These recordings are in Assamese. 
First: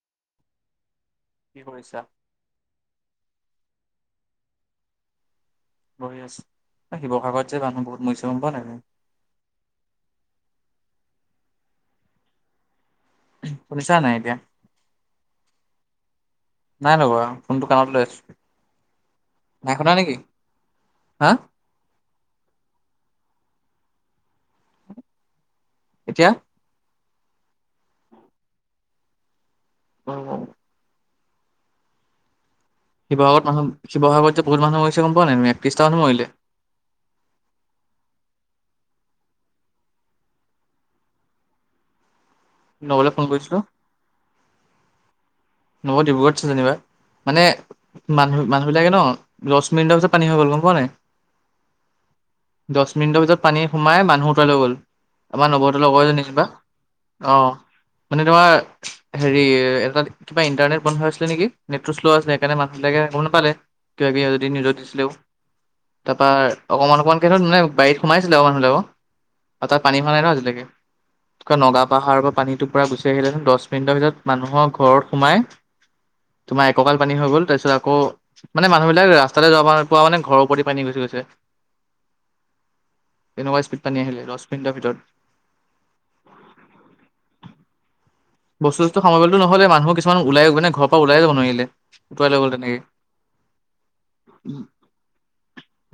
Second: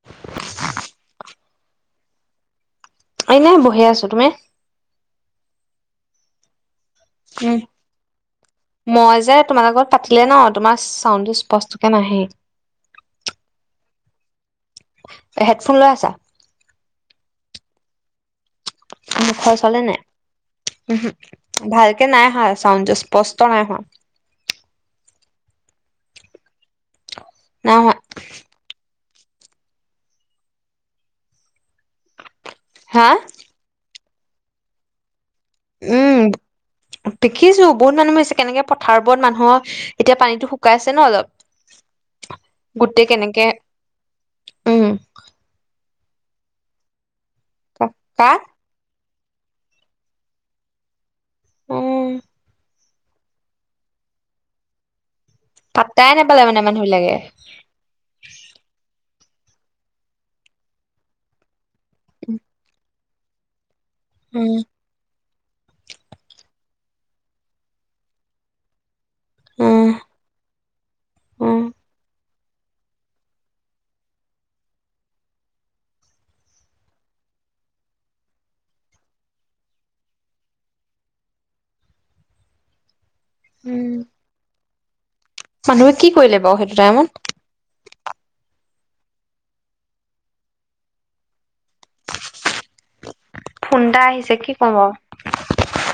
[inaudible] কি কৰিছা এনেই বহি আছোঁ তুমি বহি আছো শিৱসাগৰত যে মানুহ বহুত মৰিছে গম পাওঁ নাই তই মই যে তোমাৰ লগত পাতিলে ন তোমাৰ চাউণ্ডো স্পষ্টকে নাহে শুনিছা নাই এতিয়া হেডফোন লৈ আছা নাই লগোৱা ফোনটো কানত লৈ আছো মুখৰ নাই ওচলে শুনা নে নেকি? উহো হা ভালকে নাই আহা চাউজ স্পষ্ট নাই হোৱা এতিয়া নাই হোৱা অ হা শিৱসাগৰ মানুহ শিৱসাগৰ যে বহুত মানুহে মৰিছে গম পাওঁ নাই তুমি একত্ৰি মানুহ উম মৰিলে দেখিছো বহুত মানুহ মৰিছে কেনেকে পথাৰবোৰত মানুহৰ এতিয়া পানীটো শুকাইছে ন অলপ নবলে গোটেই ফোন কেনেকে কৰিছিলো। উম মইয়ো ডিব্ৰুগড়ত আছোঁ যেনিবা মানে কা মানুহ মানুহ সেইবিলাকে ন দহ মিনিটৰ পিছত পানী হৈ গ'ল গম পোৱা নাই উম দহ মিনিটৰ ভিতৰত পানী সোমাই মানুহ উটুৱাই লৈ গ'ল আমাৰ নবৌ হতৰ লগৰ পাত্তাই এজনী নাপালে যেনিবা মানে মানুহ বিলাকে অ মানে তোমাৰ হেৰি এ কিবা ইণ্টাৰনেট বন্ধ হৈ আছিলে নেকি নেটটো শ্ল' আছিল সেইকাৰণে মানুহবিলাকে গব নাপালে কিব কিবি উম যদিও নিউজত দিছিলেও তাপা অকণ অকণমানকে হলেও বাৰীত সোমাইছিলে অকণ মান হলেও তাত উম পানী হোৱা নাই ন আজিলৈকে উম নগা পাহাৰ পা পানীটো পোৰা গুচি আহিলেতেন দহ মিনিটৰ ভিতৰত মানুহৰ ঘৰত সোমাই তোমাৰ এককাল পানী হৈ গ'ল তাৰপিছত আকৌ মানে মানুহবিলাক ৰাস্তা যাব পৰা মানে ঘৰৰ উপৰিদে পানী গুচি গৈছে [unintelligible] তেনেকুৱা স্পীড উম পানী আহিলে দচ মিনিটৰ ভিতৰত মানুহে কি কৰিলে বাৰু সেইটো টাইমত বস্তু সস্তো সামৰিবলৈ টো নহলেই মানুহ কিছুমান ওলাই মানে ঘৰৰ পৰা ওলাই যাব নোৱাৰিলে উটুৱাই লৈ গল তেনেকে ফোন এটা আহিছে কি কও বাও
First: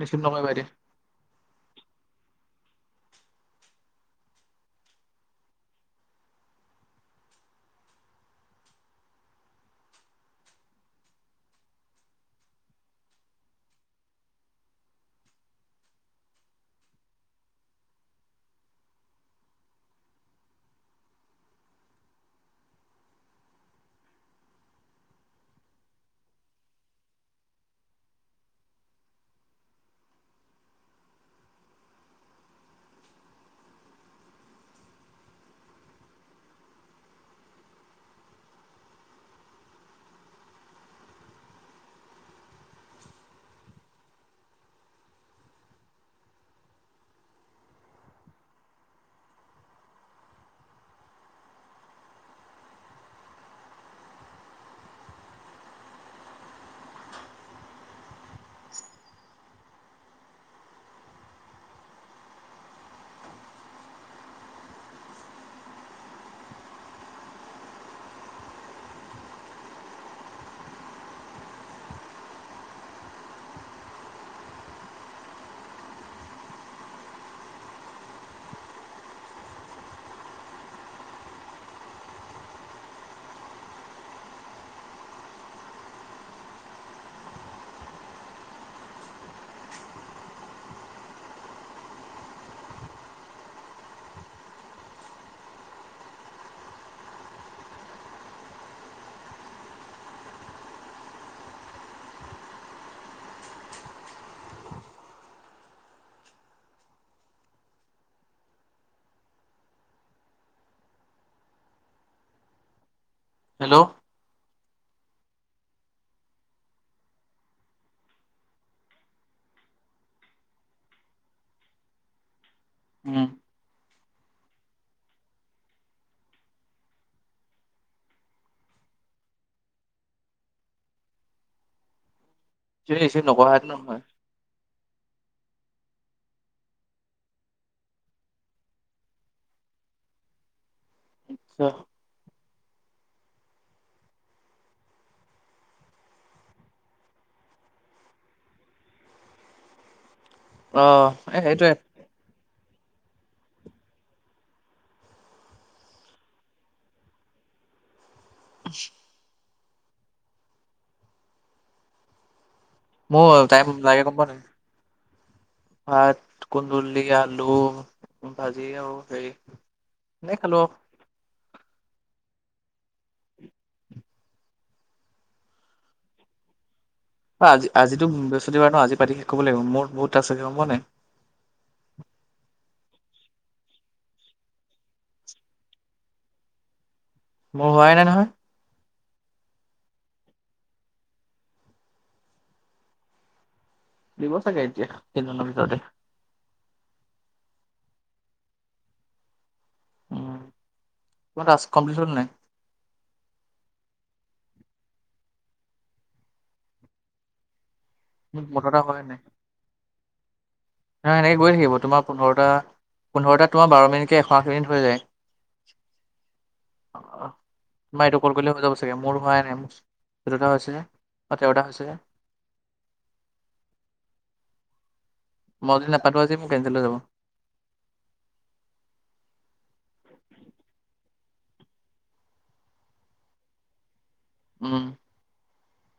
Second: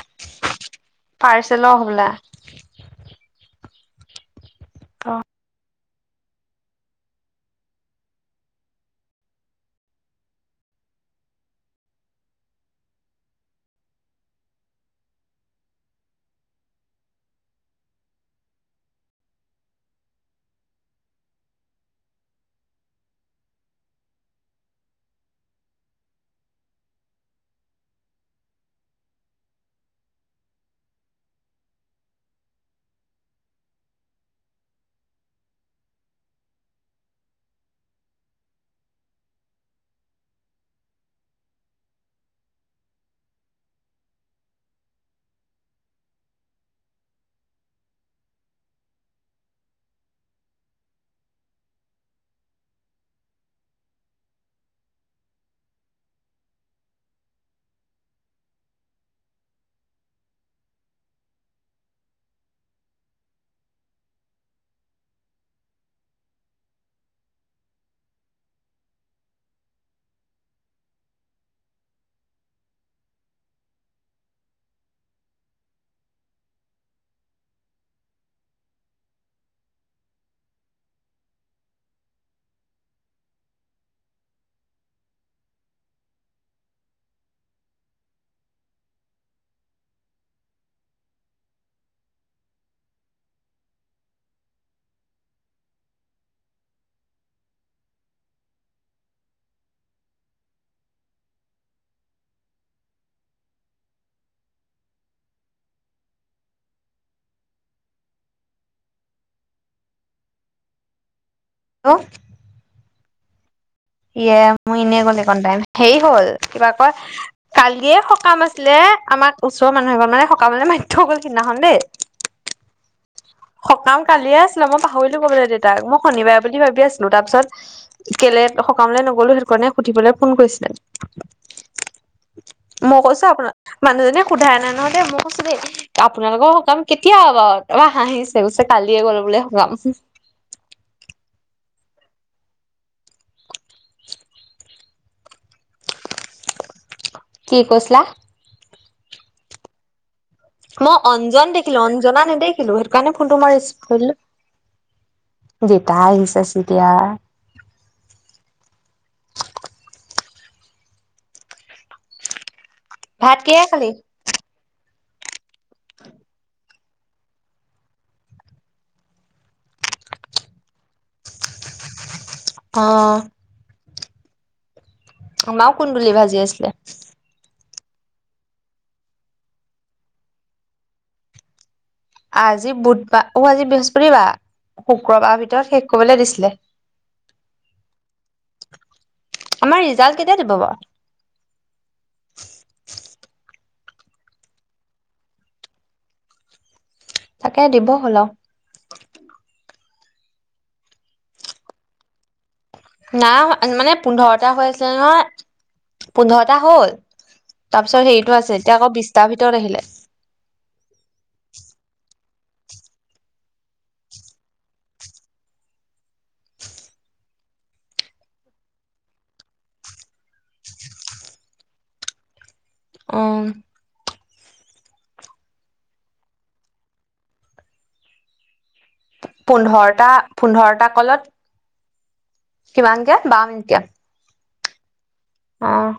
ৰিচিভ নকৰিবা এতিয়া হ'বলা অ হেল্ল' হেল্ল ইয়ে মোৰ এনেই কলি এইকণ টাইম হেৰি হ'ল কিবা কয় কালিয়ে সকাম আছিলে আমাৰ ওচৰৰ মানুহ এবাৰ মানে সকামলে মাতি থৈ গ'ল সিদিনাখন দেই [inaudible] উম। সকাম কালিয়ে আছিলে, মই পাহৰিলো কবলে দেউতাক। মই শনিবাৰে বুলি ভাবি আছিলো তাৰপিছত, কেলে সকামলৈ নগলো সেইটোকাৰণে সুধিবলৈ ফোন কৰিছিলে। যদি মই ৰিচিভ কৈছো আপোনাৰ, নকৰাটো নহয় মানুহজনে সোধাই নাই নহয় দেই মই কৈছো দেই আপোনালোকৰ সকাম কেতিয়া বাৰু? তাৰপৰা হাঁহিছে কৈছে কালিয়ে গ'ল বোলে সকাম। [unintelligible] কি কৈছিলা? মই অ', এ অঞ্জন সেইটোৱে দেখিলো, অঞ্জনা নেদেখিলো সেইটো কাৰণে ফোনটো মই ৰিচিভ কৰি দিলোঁ। দেতা আহিছা চতিয়া [unintelligible] ভাত মোৰ কিহে তাই মোক খালি? একো কৰা নাই ভাত কুন্দুলি আলু ভাজি আৰু হেৰি তেনেকৈ খালো আৰু। অ। আমাৰু কুন্দুলি ভাজি আছিলে। আজি আজিতো বৃহস্পতিবাৰ ন, আজি পাতি শেষ কৰিব লাগিব মোৰ বহুত আছে, গম পোৱা নে নাই? আজি বুধবাৰ, অ, আজি বৃহস্পতিবাৰ? শুক্ৰবাৰৰ ভিতৰত শেষ কৰিবলৈ দিছিলে। মোৰ হোৱাই নাই নহয়। আমাৰ ৰিজাল্ট কেতিয়া দিব বাৰু? দিব চাগে এতিয়া, এই দুদিনৰ ভিতৰতে। তাকে দিব হ'ল আৰু। উম। তোৰ টাস্ক কমপ্লিট হল নে নাই? নাই হোৱা মানে পোন্ধৰটা হৈ আছিলে নহয়, পোন্ধৰটা হ'ল। তাৰপিছত হেৰিটো মোৰ আছে, এতিয়া পোন্ধৰটা আকৌ হোৱাই নাই বিছটাৰ ভিতৰত আহিলে। নহয় সেনেকৈ গৈ থাকিব, তোমাৰ পোন্ধৰটা পোন্ধৰটা তোমাৰ বাৰ মিনিট কে এশ আশী মিনিট হৈ যায়। [inaudible] [inaudible] তোমাৰ এইটো কল কৰিলে হৈ যাব চাগে, মোৰ হোৱাই নাই। মোৰ দুটা হৈছেহে, অ তেৰতা হৈছেহে। অ। মই যদি নাপাতো আজি, মোৰ কেঞ্চেল হৈ যাব। পোন্ধৰটা, পোন্ধৰটা কলত কিমান কে বাৰ মিনিটত কে। উম। অ।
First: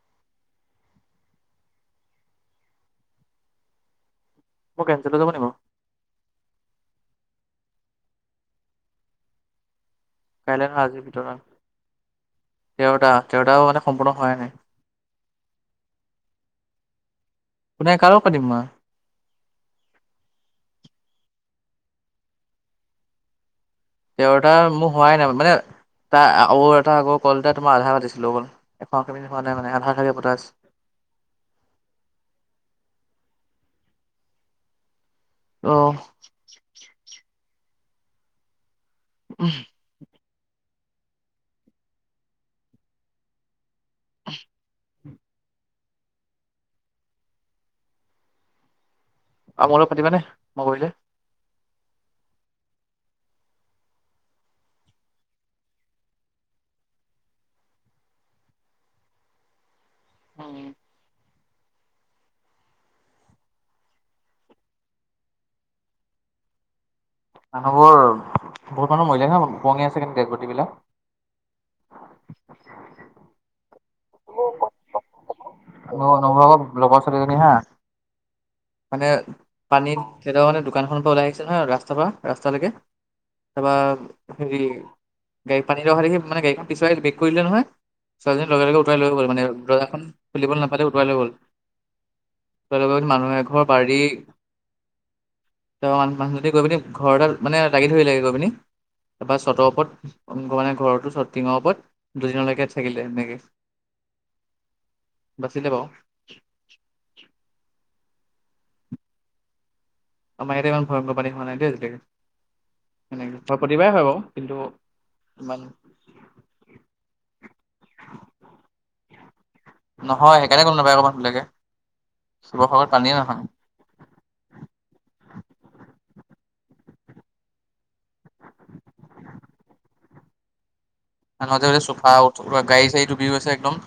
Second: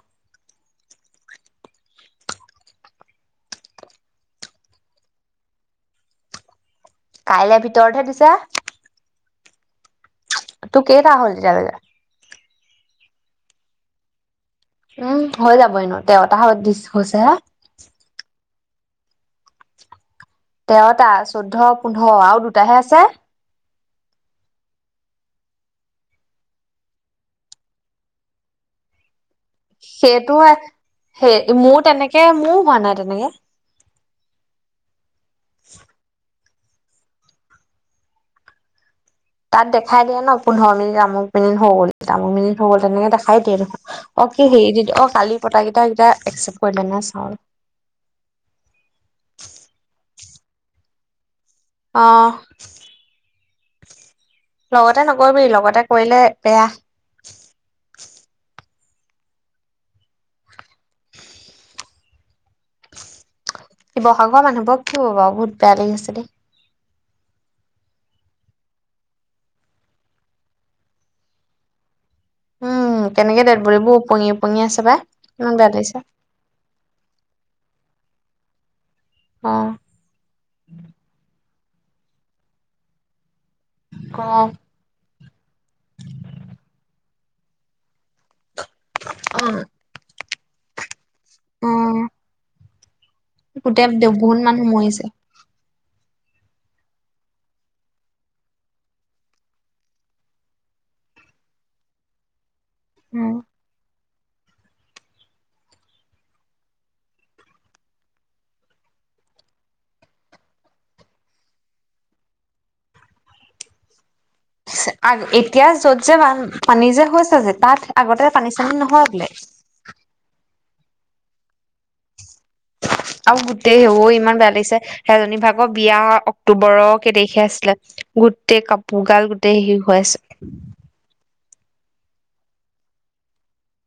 মোৰ কেঞ্চেল হৈ যাব নেকি বাৰু? কাইলৈ ভিতৰতহে দিছে। কাইলৈ তোৰ নহয় আজিৰ কেইতা হ'ল ভিতৰত এতিয়া লৈকে? তেৰটা, তেৰটাও মানে সম্পূৰ্ণ হোয়াই নাই। উম। হৈ যাব এনেও, তেৰটা হত দিচ হৈছেহে। কোনে, কাৰ লগত পাতিম মই? তেৰটা, চৈধ্য, পোন্ধৰ আৰু দুটাহে আছে। তেৰতা মোৰ হোৱাই নাই মানে, তা আৰু এটা আগৰ কল এটা আধা পাতিছিলো অকল এশ আশী মিনিট হোৱা নাই মানে। আধা আধাকে পতা সেইটো আছে। সেই, মোৰ তেনেকে মোৰো হোৱা নাই তেনেকে। অ তাত দেখাই দিয়ে ন, পোন্ধৰ মিনিট আমুক মিনিট হৈ গ'ল তামুক মিনিট হ গ'ল তেনেকে দেখাই দিয়ে। অ কি হেৰি দি অ কালি পতা কেইটা হেইটা একচেপ্ট কৰিলেনে নাই চাওঁ ৰ'হ। আৰু মোৰ লগত পাতিবানে মই কৰিলে? অঁ। লগতে নকৰিবি, লগতে কৰিলে বেয়া। [inaudible] [inaudible] শিৱসাগৰ মানুহবোৰ কি হ'ব বাৰু বহুত বেয়া লাগিছে দেই। মানুহবোৰ বহুত মানুহ মৰিলে ন, ওপঙি আছে ডেদবদি বিলাক। উম কেনেকে দেদবদীবোৰ ওপঙি ওপঙি আছে বা ইমান বেয়া লাগিছে। তোমালোকৰ লগৰ ছোৱালী এজনী হা। মানে অ পানীত তেকেতাতে মানে দোকান খনৰ পৰা ওলাই আহিছে। নহয় ৰাস্তাৰ পৰা ৰাস্তালৈকে, তাৰপা অ হেৰি গাডী পানী অহা দেখি মানে গড়ীখন পিছুৱাই ব্ৰেক কৰিলে নহয়, ছোৱালি জনি লগে লগে উতাই লৈ গল অ মানে দৰ্জা খন খুলিব নাপালে উটুৱাই লৈ গ'ল। অঁ। তাৰ লগত মানুহ এঘৰ বাৰী বহুত মানুহ মৰিছে তাপা মানুহ জনী গৈ পিনি ঘৰ এটাত মানে লাগি ধৰিব লাগে গৈ পিনি। তাৰপৰা চটৰ ওপৰত মানে ঘৰতো চ টিঙৰ ওপৰত দুদিনলৈকে থাকিলে উম এনেকেই। বাছিলে বাও। আমাৰ ইয়াতে ইমান ভয়ংকৰ পানী হোৱা নাই দেই আজিলৈকে সেনেকে হয় প্ৰতিবাৰে হয় বাৰু। কিন্তু ছে আ ইমান এতিয়া য'ত যে পানী যে হৈছে যে তাত আগতে পানী চানী নহয় বোলে। নহয় সেইকাৰণে গ'ম নাপায় মানুহবিলাকে, শিৱসাগৰত পানীয়ে নহয় আৰু গোটেই অ ইমান বেয়া লাগিছে, সেইজনী ভাগৰ বিয়া অক্টোবৰৰ কেই তাৰিখে আছিলে গোটেই কাপোৰ গাল গোটেই হেৰি হৈ আছে। কেনেদৰে চুফা আৰু গাড়ী চাড়ী ডুবি গৈছে একদম।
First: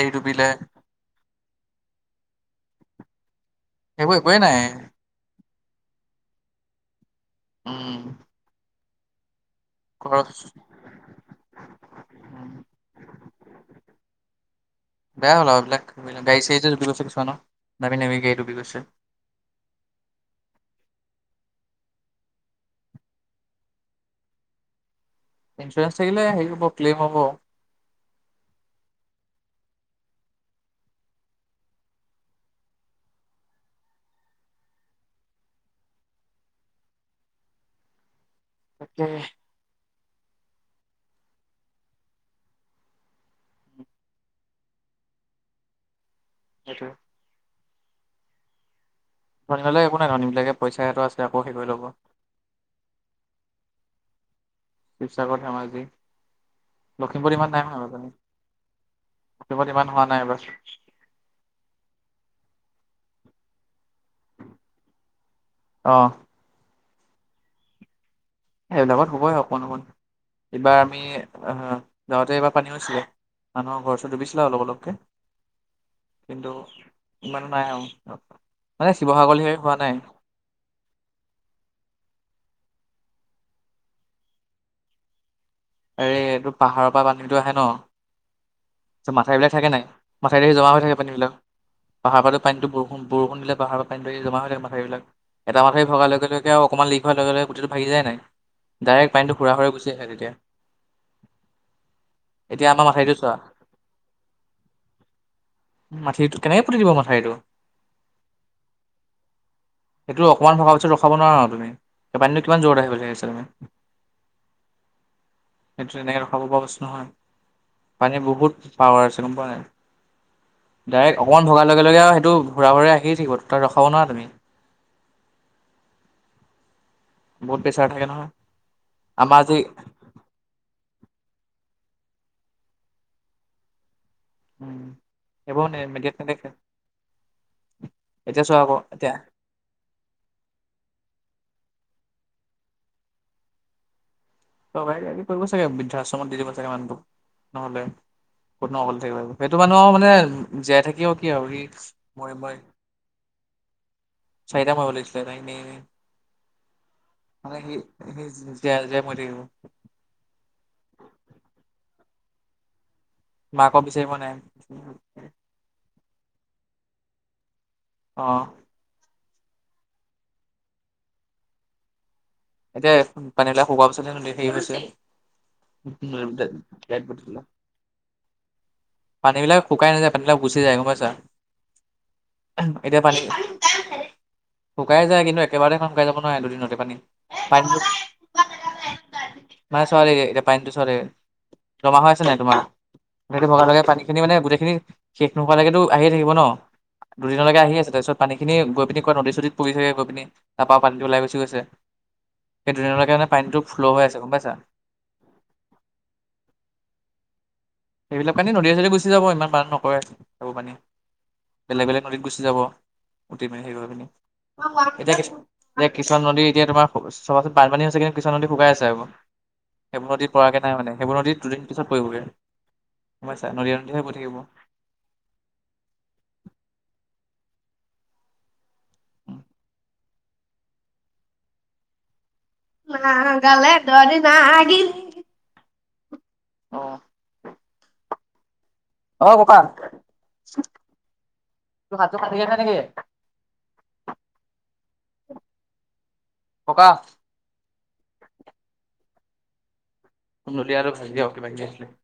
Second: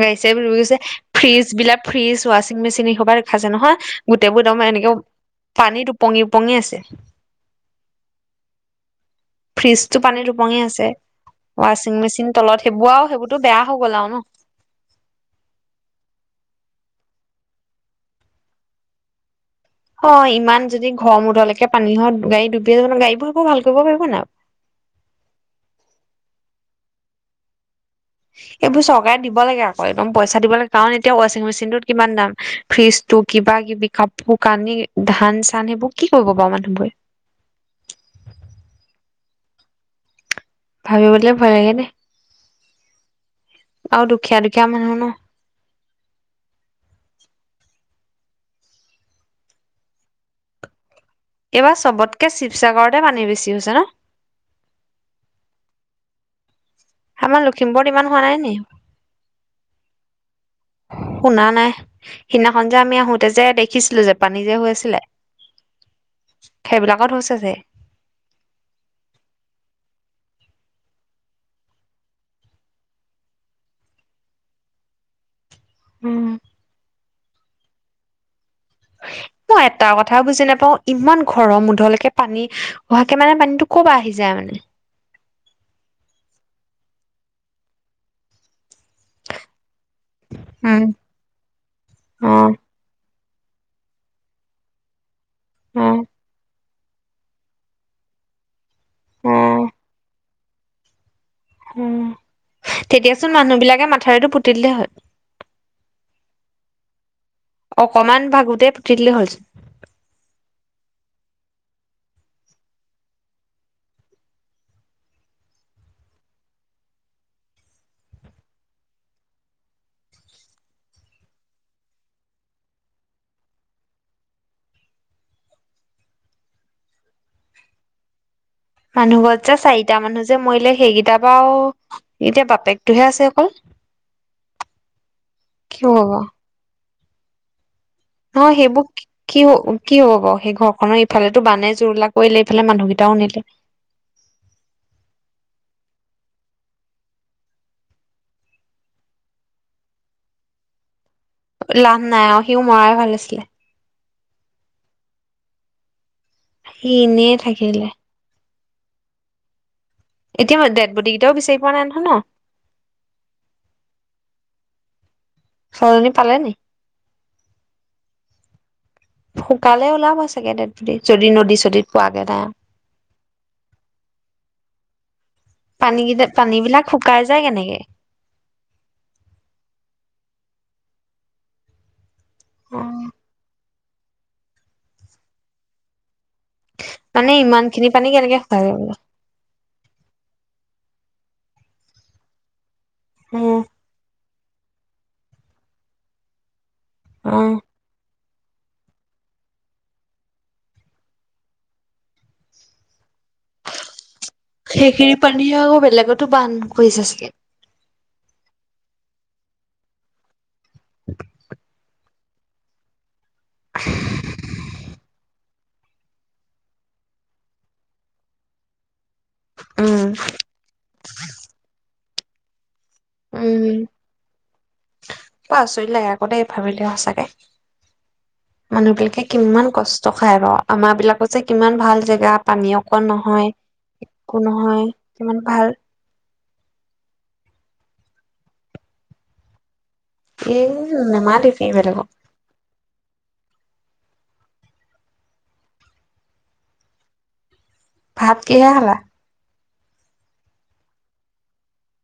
গাড়ী চাড়ী উতি গৈছে, ‌ ফ্ৰিজ বিলাক ফ্ৰিজ ৱাশ্বিং মেচিন এই সবা দেখাছে নহয়। সেইবোৰ একোৱেই গোটেইবোৰ নাই একদম এনেকে পানীত ওপঙি ওপঙি আছে। উম। ফ্ৰিজ টো পানী ওপঙি ঘৰত আছে, ৱাচিং মেচিন তলত সেইবোৰ আৰু সেইবোৰতো বেয়া হৈ গ'ল আও ন। বেয়া হ'ল আৰু এইবিলাক গাড়ী চাড়ীত ডুবি গৈছে কিছুমান, দামী দামী গাড়ী ডুবি গৈছে। অঁ, ইমান যদি ঘৰ মূধলকে পানী হয়, গাড়ী ডুবিয়াই যাব ন গাড়ী বোৰ আকৌ ভাল কৰিব পাৰিব নাই। ইঞ্চুৰেঞ্চ থাকিলে হেৰি হ'ব ক্লেইম হ'ব। এইবোৰ চৰকাৰে দিব লাগে আক, একদম পইচা দিব লাগে কাৰণ এতিয়া ৱাচিং মেচিনটোত কিমান দাম। ফ্ৰিজটো কিবা কিবি কাপোৰ কানি ধান চান সেইবোৰ কি কৰিব বাৰু মানুহ বোৰে? তাকে। ভাবিবলে, ভয় লাগে দেই আৰু দুখীয়া দুখীয়া মানুহ ন সেইটোৱে। ধনী বিলাকৰ একো ল নট ধৰন বিিলাকে পইছা হেঁত আছিলে আক এইবাৰ চবতকে শিৱসাগৰতে পানী বেছি হৈছে ন। শিৱসাগৰ ধেমাজি লখিমপুৰত আমাৰ ইমান নাই হোৱা ইমান পানী, নাই নি লখিমুৰত ইমান হোৱা নাই এইবাৰ। শুনা নাই, সিদিনাখন যে আমি আহোতে যে দেখিছিলো যে পানী যে হৈছিলে। অ'। সেইবিলাকত হৈছে যে। এইেবিলাকত হ'বই অকণ অকণ। এইবাৰ আমি গাঁৱতে এইবাৰ পানী হৈছিলে মানুহৰ ঘৰ ওচৰত ডুবিছিলা অলপ অলপকে। উম কিন্তু ইমানো নাই আৰু। মানে শিৱসাগৰ লেখিয়াকে মই হোৱা এটা নাই। কথাও বুজি নাপাওঁ ইমান ঘৰমুধলকে পানী অহাকে মানে পানীতটো ক'বা আহি যায় মানে। এই এইটো পাহাৰৰ পৰা পানীটো আহে ন মাথা বিলাক থাকে নাই। মথাউৰিতে জমা উম হৈ থাক পানী বিলাক অ পাহাৰৰ পৰা নীটো বৰষুণ বৰষুণ দিল পাহাৰৰ পৰা পানী এই জমা থাকে মথাইবিলাক এটা অ মাথাৰি ভগাৰ লগে, লগে আৰু অকণমান লিক ৱাৰ লগে লগ গোটেইটো ভাগি যায় নাই। ডাইৰেক্ট পানীটো সুৰা হুৰে হৈ অ গুছি আহে তিতিয়া। উম, এতিয়া আমাৰ মাথাউৰিটো তেতিয়াচোন চোৱা মানুহ বিলাকে মাথাউৰিতো পুতি দিলে হয়। মাঠিটো কেনেকে পুতি দিব মাথাঠৰিটো অকমান ভাগোতেই পুতি দিলে হ'লচোন। সেইটো অকণমান ভৰাৰ পিছত ৰখাব নোৱাৰা আৰু তুমি স পানীটো কিমান' যোৰত আহিব বুলি ভাবিছা তুমি। সেইটো তেনেকে ৰখাব পৰা বস্তু নহয় পানী বহুত পাৱাৰ আছে গ'ম পোৱা নাই। ডাইৰেক্ট অকণ ভাৰ লগে, লগে আৰু সেইটো ঘূৰা হুৰে আহি থাকিব তাত ৰখাব নোবাৰা তুমি। বহুত পেছাৰ থাকে নহয়। মানুহ আমাৰ ঘৰত যে আজি চাৰিটা মানুহ যে মৰিলে সেইকেইটাৰ বা এতিয়া বাপেকটোহে আছে অকল। উম এইব ন কি ম গ হ'ব দেখ [unintelligible] অ', সেইবোৰ কি হ কি হ'ব বাৰ সেই ঘৰখনৰ ইফালেতো বানে জুৰুলা কৰিলে এইফালে মানুহকেইটাও নিলে। ত কৰিব চাগে বৃদ্ধাশ্ৰমত দি দিব চাগে মানুহটোক। নহ'লে ক'ত ন অকলে থাকিব, সেইটো মানুহ আৰু মানে জীয়াই থাকিও কি আৰু সি লাভ নাই মৰি অ', সিও মৰাই ভাল আছিলে। চাই [unintelligible] দ ম বুলিছিল নাইনে সি এনেই মানে কি থাকিলে জীয়াই, জীয়াই মৰি থাকিব এতিয়া মই ডেডবটী কেইটাও বিচাৰি পোৱা নাই নহয় ন মাকো বিচাৰি পোৱা নাই ছোৱালজনী পালেনি অ'। শুকালে ওলাব চাগে ডেড যদি নদী চদীত পোৱাগে তাই এতিয়া পানীবিলাক শুকোৱা পিছ নে ন হেৰি গ হৈছে পানীকেইটা পানী বিলাক শুকাই যায় কেনেকে পানীবিলাক শুকাই নযায় পানী বিলাক গুচি যায় গম পা ইছা এতিয়া, পানী শুকাই যায়, কিন্তু একেবাৰতে শুকাই যাব নোৱাৰে দুদিনতে পানী। মানে, ইমান পানীটো খিনি পানী কেনেকে শুকাই যাব? মানে, চোৱা দেই এতিয়া পানীটো চোৱা দেই জমা হৈ আছে নাই তোমাৰ? সেইটো উম, ভগা লগে পানী খিনি মানে, গোটেইখিনি শেষ নোহোৱালৈকেতো আহিয়ে থাকিব ন। উম, দুদিনলৈকে আহি আছে, তাৰপিছত পানীখিনি গৈ পিনি কবাত নদী চদীত পৰিছে গৈ পিনি, তাৰ পৰা পানী ওলাই গুছি গৈছে। সেইদিনলৈকে পানীটো ফ্ল' হৈ আছে গ'ম পাইছা। সেই খিনি পানী আকৌ বেলেগতো বান্ধ কৰিছে চাগে। সেইবিলাক পানী নদীয়ে চদীয়ে গুচি যাব ইমান বান নকৰে, সেইবোৰ পানী বেলেগ বেলেগ নদীত গুচি যাব। উটি ভাহি পিনি সেই কৰি পিনি এতিয়া কি-এতিয়া কিছুমান নদী এতিয়া তোমাৰ চাবাচোন বানপানী হৈছে, কিন্তু কিছুমান নদী শুকাই আছে আকৌ। উম, সেইবোৰ নদীত পৰাগে নাই মানে, সেইবোৰ নদীত দুদিন পিছত পৰিগৈ। গম পাইছা, নদীয়ে উম, নদীয়ে গৈ থাকিব। বৰ আচৰিত লাগে, আকৌ দেই ভাবিলে সঁচাকে। মানুহ বিলাকে কিমান কষ্ট খায় বাৰু আমাৰ বিলাকত যে, কিমান ভাল জেগাত পানী অকন নহয়, নাগালেণ্ডৰ দিন একো নহয়, আহিল ইমান ভাল। অ, অ, ক'কা এ নেমাতিবি তোৰ বেলেগক হাতটো কাটিলে নেকি? ক'কা। ভাত কিহে খালা? কুন্দুলি আৰু ভাজি আৰু কিবা-কিবি আছিলে।